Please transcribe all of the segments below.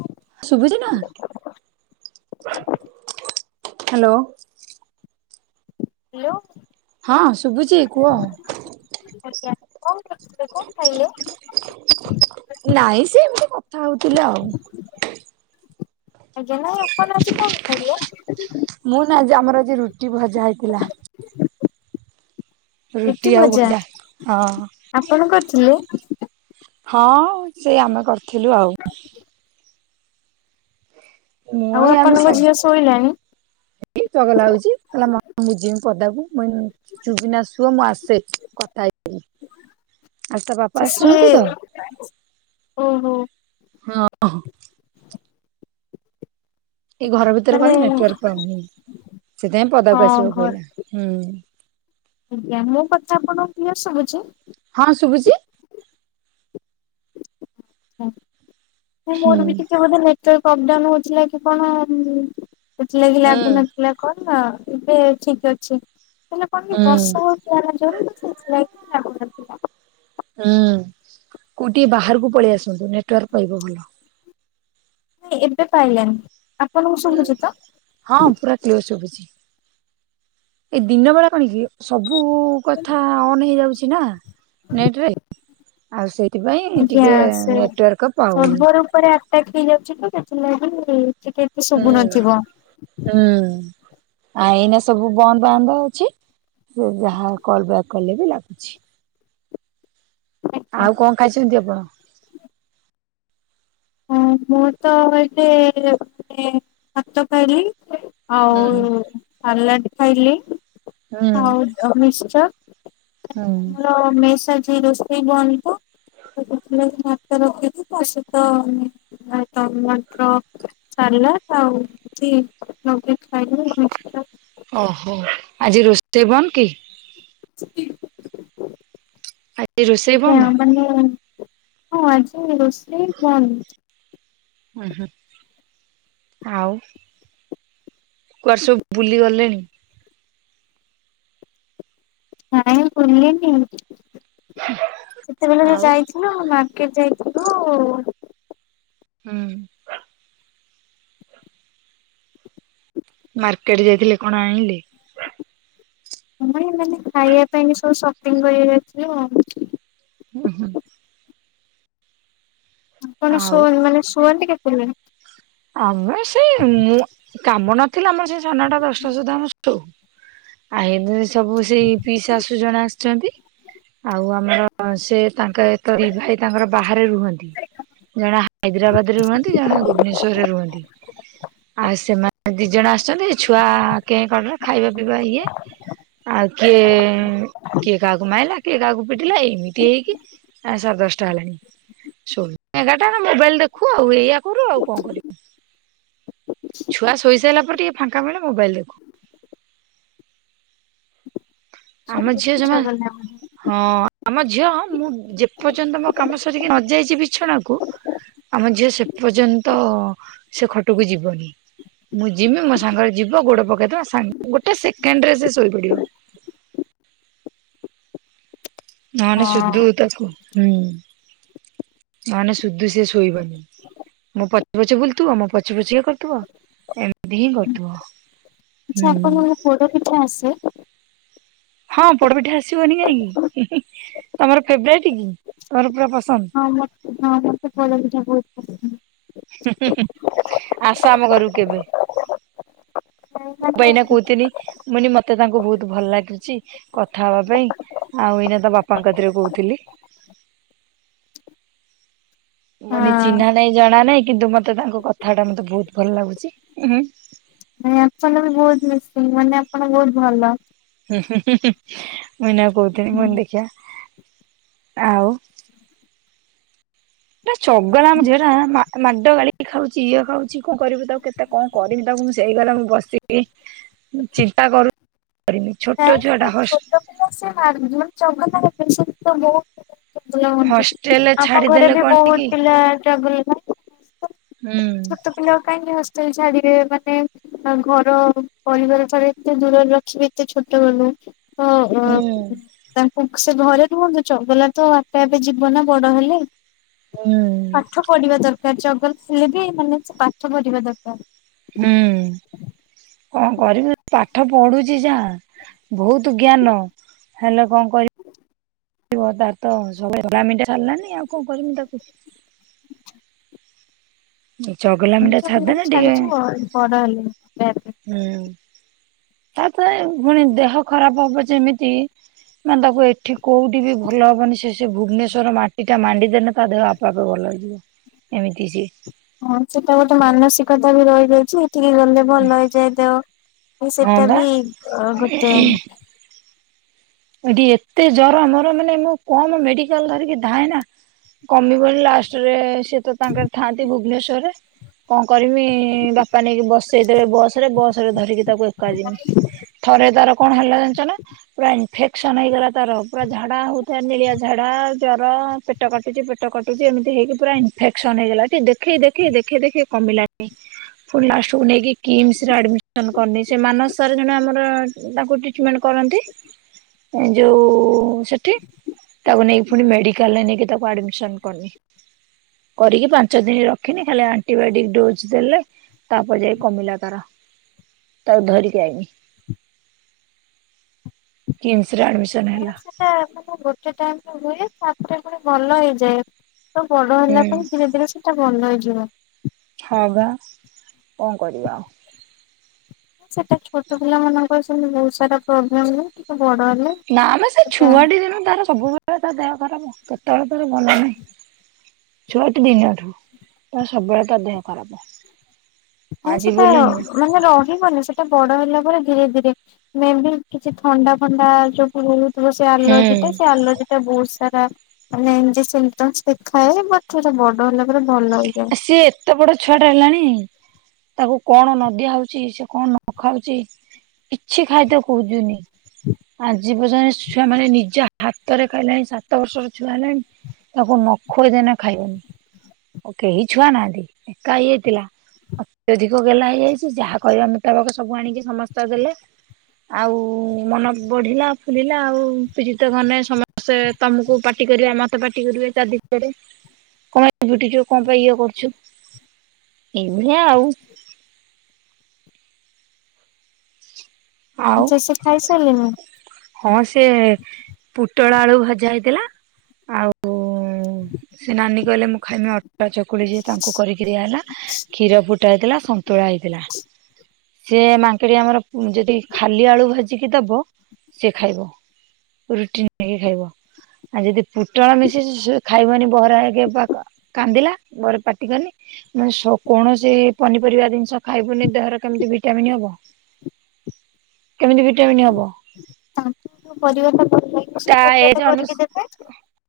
ହଉ! ଶୁଭଛିନା? Hello. Hello. ହଁ ଶୁଭୁଛି କୁହ? ଆଜ୍ଞା, କଣ କରୁଥିଲେ କଣ ଖାଇଲେ? ନାଇଁ ସେ ଏମିତି କଥା ହଉଥିଲା ଆଉ। ଆଜ୍ଞା ନାଇଁ ଆପଣ ଆଜି କଣ ଖାଇଲେ? ମୁଁ ନା ଆଜି ଆମର ଆଜି ଏ ରୁଟି ଭଜା ହେଇଥିଲା। ରୁଟି ଭଜା, ଆପଣ କରିଥିଲେ? ହଁ ସେ ଆମେ କରିଥିଲୁ ଆଉ। ମୁଁ ଆଉ ଏଇ ଆମେ ଆପଣଙ୍କ ସବୁ ଝିଅ ଶୋଇଲାଣି? ଚଗଲା ହୋଉଛି କହିଲା ମୁଁ ଯିବମି ପଦାକୁ [unintelligible] ଚୁପ୍ କିନା ଶୁଅ ମୁଁ ଆସେ କଥା ହେଇକି। ଆଜି ତା ବାପା ସିଏ ଆସୁଛନ୍ତି ତ, ଓହୋ ହଁ। ଏଇ ଘର ଭିତରେ ମାନେ କଣ ନେଟୱାର୍କ ପାଉନି ସେଥିପାଇଁ ହଁ ପଦାକୁ ଆସିବାକୁ ଘର ପଡିଲା। ଆଜ୍ଞା, ମୋ କଥା ଆପଣଙ୍କୁ କ୍ଲିଅର ସଭୁଛି? ହଁ ଶୁଭୁଚି। ହୁଁ ମୋର ବି ଟିକେ ବୋଧେ ନେଟୱାର୍କ ଅପଡାଉନ ହୋଉଥିଲା କି କଣ ସେଥିଲାଗି ହୁଁ ଲାଗୁନଥିଲା। କଣ ନା ଏବେ ଠିକ ଅଛି ହେଲେ ମନେ କଣ କି ହୁଁ ବର୍ଷା ହେଉଥିଲାନା ଯୋରରେ ସେଇଥିଲାଗି ଥିଲା ହୁଁ କୋଉଠି ଟିକେ ବାହାରକୁ ପଳେଇ ଆସନ୍ତୁ ନେଟୱାର୍କ ପାଇବ ଭଲ। ଏବେ ପାଇିଲାଣିି। ହୁଁ, ହଁ ପୁରା କ୍କିଅର ଶୁଭୁଚି। ଏଇ ଦିନ ବେଳା କଣ କି ସବୁ କଥା ଅନ୍ ହେଇଯାଉଛି ନା। ନେଟରେ, ଆଉ ସେଥିପାଇଁ ଟିକେ ନେଟୱାର୍କ ପାଉନି। ତାପରେ ଆଟକ୍ ହେଇଯାଉଚି ତ ସେଥିଲାଗି ଟିକେ ଏତେ ଶୁଭୁ ନଥିବ। ହୁଁ ହୁଁ। ଆ ଏଇନା ସବୁ ବନ୍ଦ ବାନ୍ଦ ଅଛି, ସେ ଯାହା କଲ ବ୍ୟକ୍ କଲେ ବି ଲାଗୁଛି। ଆଉ କଣ ଖାଇଛନ୍ତି ଆପଣ? ହଁ ମୁଁ ତ ଏବେ ହାତ ଧୋଇଲି ଆଉ ହୁଁ। ସାଲାଡ଼ ଖାଇଲି। ହୁଁ ଆଉ ମିଶ୍ଚର କାଇଁ ହୁଁ ନା ମୋର ମେସ ଆଜି ରୋସ୍ ଇ ବନ୍ଦ ତ [unintelligible] ଭାତ ରଖିକୀ ତା ସହିତ ଆଉ ଟମାଟର ସାଲାଡ ଆଉ ଏମିତି ଲଗେଇ ଖାଇଲୁ [unintelligible] ଓହୋ ଆଜି ରୋଷେଇ ବନ୍ଦ କି? ଆଜି ରୋଷେଇ ଆଜ୍ଞା ବନ୍ଦ? ମାନେ ହଁ ଆଜି ରୋଷେଇ ବନ୍ଦ। [unintelligible] ଆଉ କୁଆଡେ ସବୁ ବୁଲି ଗଲେଣି? ନାଇଁ ବୁଲିନି ସେତେବେଳେ ଆଉ ଯାଇଥିଲ ହଁ ମାର୍କେଟ ଯାଇଥୁଲୁ। ହୁଁ। ମାର୍କେଟ ଯାଇଥିଲେ କଣ ଆଇଁଲେ? ମୁଇ ଏମାନେ ଖାଇବା ପାଇଁ ବି ସବୁ ସପିଙ୍ଗ କରି [unintelligible] ହୁଁ ହୁଁ। ଆପଣ ଶୋ ଆଉ ନି ମାନେ ଶୁଅନ୍ତି କେତେ ବେଳେ? ଆମେ ସେଇ ମୁଁ କାମ ନଥିଲେ ଆମର ସେଇ ସାଢ଼ ନାଟା ଦଶଟା ସୁଦ୍ଧା ଆମେ ଶୋଉ। ଆ ଇବେ ସବୁ ସେଇ ପିଇ ଶାଶୁ ଜଣେ ଆସିଚନ୍ତି। ଆଉ ଆମର ସେ ତାଙ୍କେ ଇ ଭାଇ ତାଙ୍କର ବାହାରେ ରୁହନ୍ତି। ଜଣେ ହାଇଦ୍ରାବାଦ ରେ ରୁହନ୍ତି ଜଣେ ଭୁବନେଶ୍ଵରରେ ରୁହନ୍ତି ଆଉ ସେମା ଦି ଜଣ ଆସିଛନ୍ତି ଛୁଆ କେଁ କଟର ଖାଇବା ପିଇବା ଇଏ। ଆଉ କିଏ କିଏ କାହାକୁ ମାଇଲା କିଏ କାହାକୁ ପିଟିଲା ଏମିତି ହେଇକି। ଆ ସାଢେ ଦଶଟା ହେଲାଣି ଶୋ ଏଗାରଟା ମୋବାଇଲ ଦେଖୁ ଆଉ ଏଇଆ କରୁ ଆଉ କଣ କରିବୁ। ଉଁ। ଛୁଆ ଶୋଇ ସାଇଲା ପରେ ଟିକେ ଫାଙ୍କା ମିଳେ ମୋବାଇଲ ଦେଖୁ। ଆମ ହଁ ଝିଅ ଆଚ୍ଛା ଜମା ହଁ ଆମ ଝିଅ ମୁଁ ଯେପର୍ଯ୍ୟନ୍ତ ମୋ କାମ ସରିକି ନଯାଇଛି ବିଛଣାକୁ। ଆମ ଝିଅ ସେ ପର୍ଯ୍ୟନ୍ତ ସେ ଖଟକୁ ଯିବନି। ମୁଁ ଯିମି ମୋ ସାଙ୍ଗରେ ଯିବ ଗୋଡ ପକେଇଦବ ସାଙ୍ଗେ ଗୋଟେ ସେକେଣ୍ଡ ରେ ସେ ଶୋଇପଡିବ। ନଲେ ଶୁଦ୍ଧୁ ତାକୁ ହୁଁ ନଲେ ଶୁଧୁ ସେ ଶୋଇବନି। ମୁଁ ପଛେ ପଛେ ବୁଲଥିବ ମୋ ପଛେ ପଛେ ଇଏ କରୁଥିବ ଏମିତି ହିଁ କରୁଥିବ। ହୁଁ। ଆଛା ଅପଣଙ୍କୁ ପୋଡ ପିଠା ଆସେ? ହଁ ପୋଡପିଠା ଆସିବନି କାହିଁକି ତମର ଫେବରାଇଟ କି ତମର ପୁରା ପସନ୍ଦ। ହଁ ମତେ ହଁ ମତେ ପୋଡ ପିଠା ବହୁତ୍ ପସନ୍ଦ। ହୁଁ ହୁଁ ଆସ ଆମ ଘରକୁ କେବେ। [inaudible] ମୁଁ ବା ଏଇନା କହୁଥିନି ମୁ ଏନେ ମତେ ତାଙ୍କୁ ବହୁତ ଭଲ ଲାଗୁଚି କଥା ହବା ପାଇଁ। ଆଉ ଏଇନା ତା ବାପାଙ୍କତିରେ କହୁଥିଲି। ମୁଁ କଇନି ଚିହ୍ନା ନାଇ ଜଣା ନାହିଁ କିନ୍ତୁ ମତେ ତାଙ୍କ କଥା ଟା ମତେ ବହୁତ ଭଲ ଲାଗୁଚି ଉଁ ହୁଁ। ଆପଣ ବି ବହୁତ ମିକ୍ସିଙ୍ଗ ମାନେ ଆପଣ ବହୁତ ଭଲ। ହୁଁ ହୁଁ ହୁଁ ମୁ ଏଇନା କହୁଥିଲି ମୁ କନି ଦେଖିଆ ଆଉ। ନା ଚଗଲା ଆମ ଝିଅଟା ମା ମାଡ ଗାଳିି ଖାଉଚି ଇଏ ଖାଉଚି କଣ କରିବୁ ତାକୁ କେତେ କଣ କରବି ତାକୁ ମୁଁ ସେଇ କଥା ମୁଁ ବସିକି ଚିନ୍ତା କରୁ କରୁନି ନାଇଁ ଛୋଟ ଛୁଆ ସେ ଟା ହସ ଛୋଟ [unintelligible] ମାନେ ଚଗଲା ହେବେ ସେତ ବହୁତ। ଚଗଲା ହୁଅନ୍ତି ହଷ୍ଟେଲରେ ଆମ ଛାଡିଦେଲେ ଘରେ ବି କଣ କି ବହୁତ ପିଲା ଚଗଲା। ହୁଁ। ଛୋଟ ପିଲା କାହିଁକି ହଷ୍ଟେଲ ଛାଡିବେ ମାନେ ଆ ଘର ପରିବାର ରେ ଏତେ ଦୂରରେ ରଖିବେ ଏତେ ଛୋଟବେଳୁ। ହୁଁ [inaudible] ତାଙ୍କୁ ସେ ଘରେ ରୁହନ୍ତୁ ଚଗଲା ତ ଆପେ ଆପେ ଯିବ ନା ବଡ ହେଲେ। ହୁଁ ପାଠ ପଢିବା ଦରକାର ଚଗଲା ହେଲେ ବି ମାନେ ସେ ପାଠ ପଢିବା ଦରକାର। ହୁଁ କଣ କରିବି ପାଠ ପଢୁଛି ଯା ବହୁତ ଜ୍ଞାନ ହେଲେ କଣ କର ତାର ତ ସବୁବେଳେ [unintelligible] ସାରିଲାନି ଆଉ କଣ କରମି ତାକୁ। ଚଗଲ ଜାଣିଚ ଚଗଲାମୀ ଛାଡି ଯିବ ବଡ ହେଲେ ନିହାତି। ହୁଁ। ତାପରେ ପୁଣି ଦେହ ଖରାପ ହବ ଯେମିତି ମାନେ ତାକୁ ଏଠି କୋଉଠି ବି ଭଲ ହବନି ସେ ସେ ଭୁବନେଶ୍ୱର ମାଟି ଟା ମାଣ୍ଡି ଦେଲେ ତା ଦେହ ଆପେ ଆପେ ଭଲ ହେଇଯିବ ଏମିତି ସିଏ। ହଁ ସେଟା ଗୋଟେ ମାନସିକତା ବି ରହିଯାଇଛି ଏଠିକି ଗଲେ ଭଲ ହେଇଯାଏ ଦେହ। ହଁ ସେଟା ବା ବି ଗୋଟ। ଏଠି ଏତେ ଜର ମୋର ମାନେ ମୁଁ କମ ମେଡିକାଲ ଧରିକି ଧାଁଏ ନା। କମିବନି ଲାଷ୍ଟରେ ସେ ତ ତାଙ୍କର ଥାଆନ୍ତି ଭୁବନେଶ୍ଵରରେ। କଣ କରମି ବାପା ନେଇକି ବସେଇଦବେ ବସ ରେ ବସ ରେ ଧରିକି ତାକୁ ଏକା ଯିମି। ଥରେ ତାର କଣ ହେଲା ଜାଣିଛ ନା ପୁରା ଏମ୍ଫେ ସନ ହେଇଗଲା ତାର ପୁରା ଝାଡା ହଉଥାଏ ନେଳିଆ ଝାଡା ଜର ପେଟ କାଟୁଛି ପେ ସେ କଟୁଚି ଏମିତି ହେଇକି ପୁରା ଇନଫେକ୍ସନ୍ ହେଇଗଲା। ଏଠି ଦେଖେଇ ଦେଖେଇ ଦେଖେଇ ଦେଖେଇ କମିଲାନି। ଫୁଣି ଲାଷ୍ଟକୁ ନେଇକି କିମ୍ସ ରେ ଆଡମି ସନ୍ କରନି। ସେ ମାନସ ସାର୍ ଜଣେ ଆମର ଉଁ, ତାଙ୍କୁ ଟ୍ରିଟମେଣ୍ଟ କରନ୍ତି। ଏଁ ଯୋଉ ସେଠି। ତାକୁ ନେଇକି ଫୁଣି ମେଡିକାଲ୍ ରେ ନେଇକି ତାକୁ ଆଡମିସନ୍ କନି। କରିକି ପାଞ୍ଚ ଦିନ ରଖିନି, ଖାଲି ଆଣ୍ଟିବାଇଟିକ ଡୋଜ୍ ଦେଲେ। ତାପରେ ଯାଇ କମିଲା ତାର, ତାକୁ ଧରି ଆଇନି। କିମ୍ସ ରେ ଆଡମିସନ୍ ହେଲା। ସେତେ ମାନେ ଗୋଟେ ଟାଇମ୍ ରେ ହୁଏ ତାପରେ ପୁଣି ଭଲ ହେଇଯାଏ। ତ ବଡ ହୁଁ ହେଲା ପରେ ଧୀରେ ଧୀରେ ସେଟା ଭଲ ହେଇଯିବ। ହଁ ବା କଣ କରିବା ଆଉ। ସେ ତ ଛୋଟ ପିଲାମାନାନଙ୍କର ସେମତି ବହୁତ ସାରା ପ୍ରୋବ୍ଲେମ୍ [inaudible] ନା ଆମେ ସେ ଛୁଆଟି ଦିନୁ ତାର ସବୁବେଳେ ତା ଦେହ ଖରାପ। କେତେବେଳେ ତାର ଭଲ ନାହିଁ। ଛୁଆଟି ଦିନଠୁ ତାର ସବୁବେଳେ ତା ଦେହ ଖରାପ। ନାହିଁ ସେ ଆଜି ତ ବୋଲି ନୁହେଁ ମାନେ ରହିବନି ସେ ଟା ବଡ ହେଲା ପରେ ଧୀରେ ଧୀରେ ମେ ବି କିଛି ଥଣ୍ଡା ଫଣ୍ଡା ଯୋ [inaudible] ଥିବ ସେ ଆର୍ଲଜି ହୁଁ। ଟା ସେ ଆର୍ଲଜି ତ ବହୁତ ସାରା ମାନେ ଏମତି ସେମତି ବାସ୍ ଦେଖାଏ। ବଟ୍ ସେଟା ବଡ ହେଲା ପରେ ଭଲ ହେଇଯାଏ। ସିଏ ଏତେ ବଡ ଛୁଆ ଟା ହେଲାଣି ତାକୁ କଣ ନ ଦିଆ ହଉଚି, ସେ କଣ ନ ଖାଉଚି। କିଛି ଖାଦ୍ୟ ଖୁଜୁନି। ଆଜି ପର୍ଯ୍ୟନ୍ତ ଛୁଆ ମାନେ ନିଜ ହାତରେ ଖାଇଲେଣି ସାତ ବର୍ଷର ଛୁଆ ହେଲାଣି। ତାକୁ ନ ଖୋଇଦେନେ ଖାଇବନି। ଓ କେହି ଛୁଆ ନାହାନ୍ତି, ଏକା ଇଏ ଥିଲା। ଅତ୍ୟଧିକ ଗେହ୍ଲା ହେଇଯାଇଚି, ଯାହା କହିବ ଆମେ ତା ପାଖର ସବୁ ଆଣିକି ସମସ୍ତେ ଦେଲେ। ଆଉ ମନ ବଢିଲା ଫୁଲିଲା ଆଉ କିଛି ତ କନେ ସମ ସେ ତୋମକୁ ପାଟି କରିବେ, ମୋତେ ପାଟି କରିବେ, ଚା [inaudible] ରେ କଣ [inaudible] କଣ ପାଇଁ ଇଏ କରୁଛୁ। ଏଇ ଭଳିଆ ଆଉ। ଆଉ। ସେ ସେ ଖାଇସାରିଲେନି ହଁ ସେ ପୁଟଳ ଆଳୁ ଭଜା ହେଇଥିଲା ଆଉ ଉଁ, ସେ ନାନୀ କହିଲେ ମୁଁ ଖାଇମି ଅଟା ଚକୁଳି ଯିଏ ତାଙ୍କୁ କରିକି କି ଦିଆହେଲା, କ୍ଷୀର ଫୁଟା ହେଇଥିଲା, ସନ୍ତୁଳା ହେଇଥିଲା। ସେି ମାଙ୍କିଡି ଆମର ଯଦି ଖାଲି ଆଳୁ ଭାଜିିକି ଦବ ସିଏ ଖାଇବ। ରୁଟି ନେଇକି ଖାଇବ। ଆଉ ଯଦି ପୁଟଳ ଆଳୁ ମିଶିଚି ସିଏ ଖାଇବନି ବରା ହେକେ ପାକ କାନ୍ଦିଲା ବର ପାଟି କନି। ମୁଁ ସ କୌଣସି ପନିପରିବା ଜିନିଷ ଖାଇବୁନି ଦେହର କେମିତି ଭିଟାମିିନ୍ ହବ। କେମିତି ଭିଟାମନ୍ ହବ। ତାଙ୍କୁ କୁ ପରିବା ତରକାରୀ ଖାଇକି ତା ସବୁ ପରିବା ଏଜ ଅନୁ ତରକାରୀ କରିକି ଦେବେ।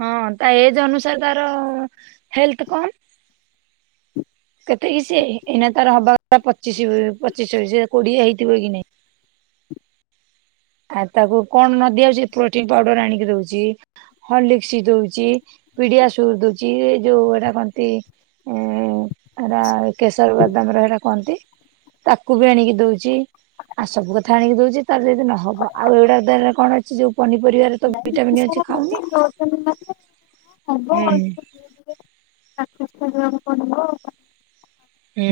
ହଁ ତା ଏଜ୍ ଅନୁସାରେ ତାର ହେଲଥ୍ କମ୍। କେତେ କି ସିଏ ହେ- ଏଇନା ତାର ହବା [inaudible] ପଚିଶି ଛବିଶ ସିଏ କୋଡିଏ ହେଇଥିବ କି ନାଇଁ। ଆଉ ତାକୁ କଣ ନ ଦିଆ ହଉଚି କି ପ୍ରୋଟିନ୍ ପାଉଡର ଆଣିକି ଦଉଚି। ହର୍ଲିକ୍ସ୍ ଦଉଚି, ପିଡିଆସୁର ଦଉଚି, ଏ ଯୋଉ ଏଟା କଣ ତି? [inaudible] ଏଟ କେଶର ବାଦାମ ର ସେଟା କନ୍ତି? ତାକୁ ବି ଆଣିକି ଦଉଛି ଆଉ ସବୁ କଥା ଆଣିକି ଦଉଚି ତାର ଯଦି ନହବ। ଆଉ ଏଉଡା ଦିଆ ହେଲେ କଣ ଅଛି ଯୋଉ ପନିପରିବାରେ ତ ନାଇଁ ଏତେ ଭିଟାମନ୍ ଅଛି ସାରା ଖାଉନି। ପ୍ରୋଟିନ ଦଉଛନ୍ତି ମାନେ ହୁଁ, [inaudible] ହୁଁ।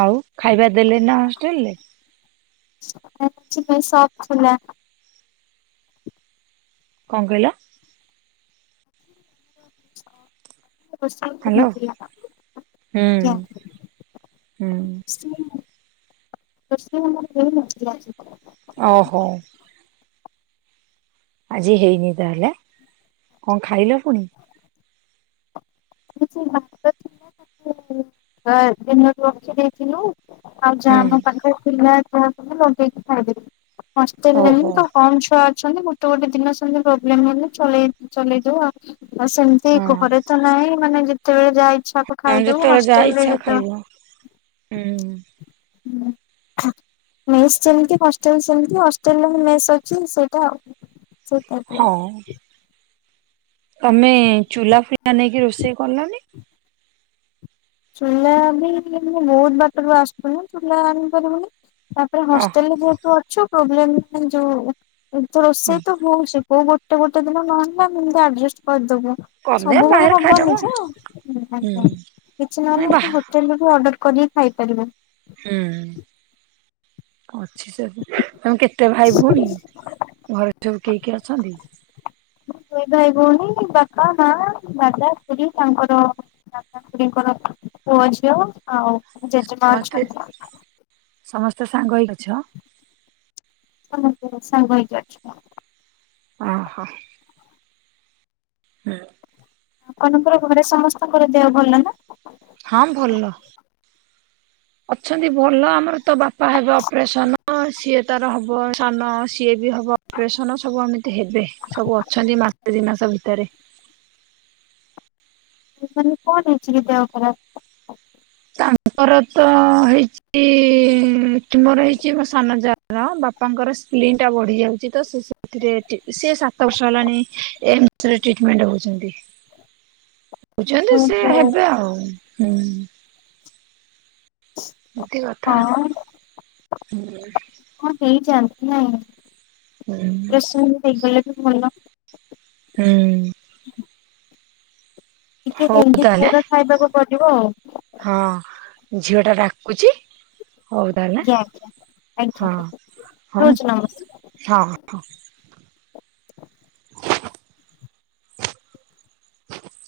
ଆଉ ଖାଇବା ଦେଲେ ନା ହଷ୍ଟେଲ୍ ରେ। [inaudible] ସପ୍ ଖୋଲା। କଣ କହିଲ? ହ୍ୟାଲୋ। [inaudible] ହୁଁ ହୁଁ। [inaudible] [inaudible] ଓହୋ। ଆଜି ହେଇନି ତାହେଲେ କଣ ଖାଇଲ ପୁଣି ପୋଇ ଭାବସେ ବା ଦିନ ରଖି ଦେଇଥିଲୁ, [unintelligible] ଆଉ ହୁଁ। ଯାହା ମୋ ପାଖରେ ଥିଲା ସବୁ ଲଗେଇକି ଖାଇଦେବି ହଷ୍ଟେଲ ନାଇଁ ଓହୋ ତ କମ ଛୁଆ ଅଛନ୍ତି ଗୋଟେ ଗୋଟେ ଦିନ ସେମତି ପ୍ରୋବ୍ଲେମ ହେଲେ ଚେଇ ଚଲେଇ ଦଉ ଆଉ ଆଉ ସେମିତି ହଁ ଘରେ ତ ନାହିଁ ମାନେ ଯେତେବେଳେ ଯାହା ଇଚ୍ଛା ହ ଖାଇଦଉ ଯେତେବେଳେ ଯାହା ହଷ୍ଟେଲରେ ଇଚ୍ଛା ଯେତେବେଳେ ଖାଇବ। ହୁଁ [inaudible] ମେସ୍ ଯେମିତି ହଷ୍ଟେଲ ସେମିତି, ହଷ୍ଟେଲରେ ବି ମେସ୍ ଅଛି ସେଇଟା ସେଇ ଟାଇପ ର ହଁ ତମେ ଚୁଲା ଫୁଲା ନେଇକି ରୋଷେଇ କଲନି? ଚୁଲା ବି ବହୁତ ବାଟରୁ ଆସୁଥିଲୁ ନା ଚୁଲା ଆଣିପାରିବୁନି ମାନେ ତା ଓହୋ। ହଷ୍ଟେଲରେ ଯେହେତୁ ଅ ପ୍ରବ୍ଲେମ ଯଉ ହଁ ରୋଷେଇ ତ ହଉ ସେ କଉ ଗୋଟେ ଗୋଟେ ଦିନ ନହେଲେ ନା ଏମତି ଆଡଜଷ୍ଟ କରିଦବୁ କରିଦେ ସବୁବେଳେ ବାହାରେ ଖାଇଦବ। ହବନି ଯେ। ହୁଁ ଆଜ୍ଞା କିଛି ମାନେ ନହେଲେ ଆମ ବାହା ହୋଟେଲରୁ ବି ଅର୍ଡର କରିକି ଖାଇପାରିବୁ ହୁଁ ଅଛି ସେ ତମେ କେତେ ଭାଇ ଭଉଣୀ ଘରେ ସବୁ କେହି କେ ଅଛନ୍ତି? ଦୁଇ ଭାଇ ଭଉଣୀ, ବାପା ମା, ଦାଦା ଖୁଡ଼ି ତାଙ୍କର ଦାଦା ଖୁଡିଙ୍କର ପୁଅ ଝିଅ ଆଉ ଜେଜେମା ସମସ୍ତେ ଅଛନ୍ତି। ସମସ୍ତେ ସାଙ୍ଗ ହେଇକି ଅଛ? ସମସ୍ସ୍ତେ ସାଙ୍ଗ ହେଇକି ଅଛୁ ଓ ହୋ। [inaudible] ଆପଣଙ୍କର ଘରେ ସମସ୍ତଙ୍କର ଦେହ ଭଲ ନା? ହଁ ଭଲ, ଅଛନ୍ତି ଭଲ ଆମର ତ ବାପା ବା ହେବ ଅପରେସନ ସିଏ ତାର ହବ ସ୍ଥାନ ସିଏ ବି ହବ ଅପରେସନ ସବୁ ଏମିତି ହେବେ ସବୁ ଅଛନ୍ତି ମାସ ଦି ମାସ ଭିତରେ। ମାନେ କଣ ହେଇଛି କି ଦେହଖରାପ? ତାଙ୍କର ତ ହେଇଛି ଟ୍ୟୁମର ହେଇଛି ମୋ ସାନ ଯାଙ୍କର, ବାପାଙ୍କର ସ୍ପଲିନ୍ ଟା ବଢି ଯାଉଛି ତ ସେ ସେଥି ସେ ସାତ ବର୍ଷ ହେଲାଣି ଏମସ ରେ ଟ୍ରିଟମେଣ୍ଟ ହଉଛନ୍ତି। [inaudible] କହୁଛନ୍ତି ସେ ହେବେ ଆଉ ହୁଁ। କଥା ହଁ ହଁ ହୁଁ ମୁ ଦେଇଛି [unintelligible] ନାଇଁ ହୁଁ ଅପେରସନ ହେଇଗଲେ ତ ଭଲ। ହୁଁ ଟିକେ ହଉ ହେଲ୍ଦି ତାହେଲେ ଖାଇବା ଖାଇବାକୁ ପଡିବ ଆଉ। ହଁ ଝିଅ ଟା ଡାକୁଛି ହଉ ତାହେଲେ, ଆଜ୍ଞା ଆଜ୍ଞା ଆଜ୍ଞା ହଁ ହ ରହୁଛି ନମସ୍କାର। ହଁ ହ।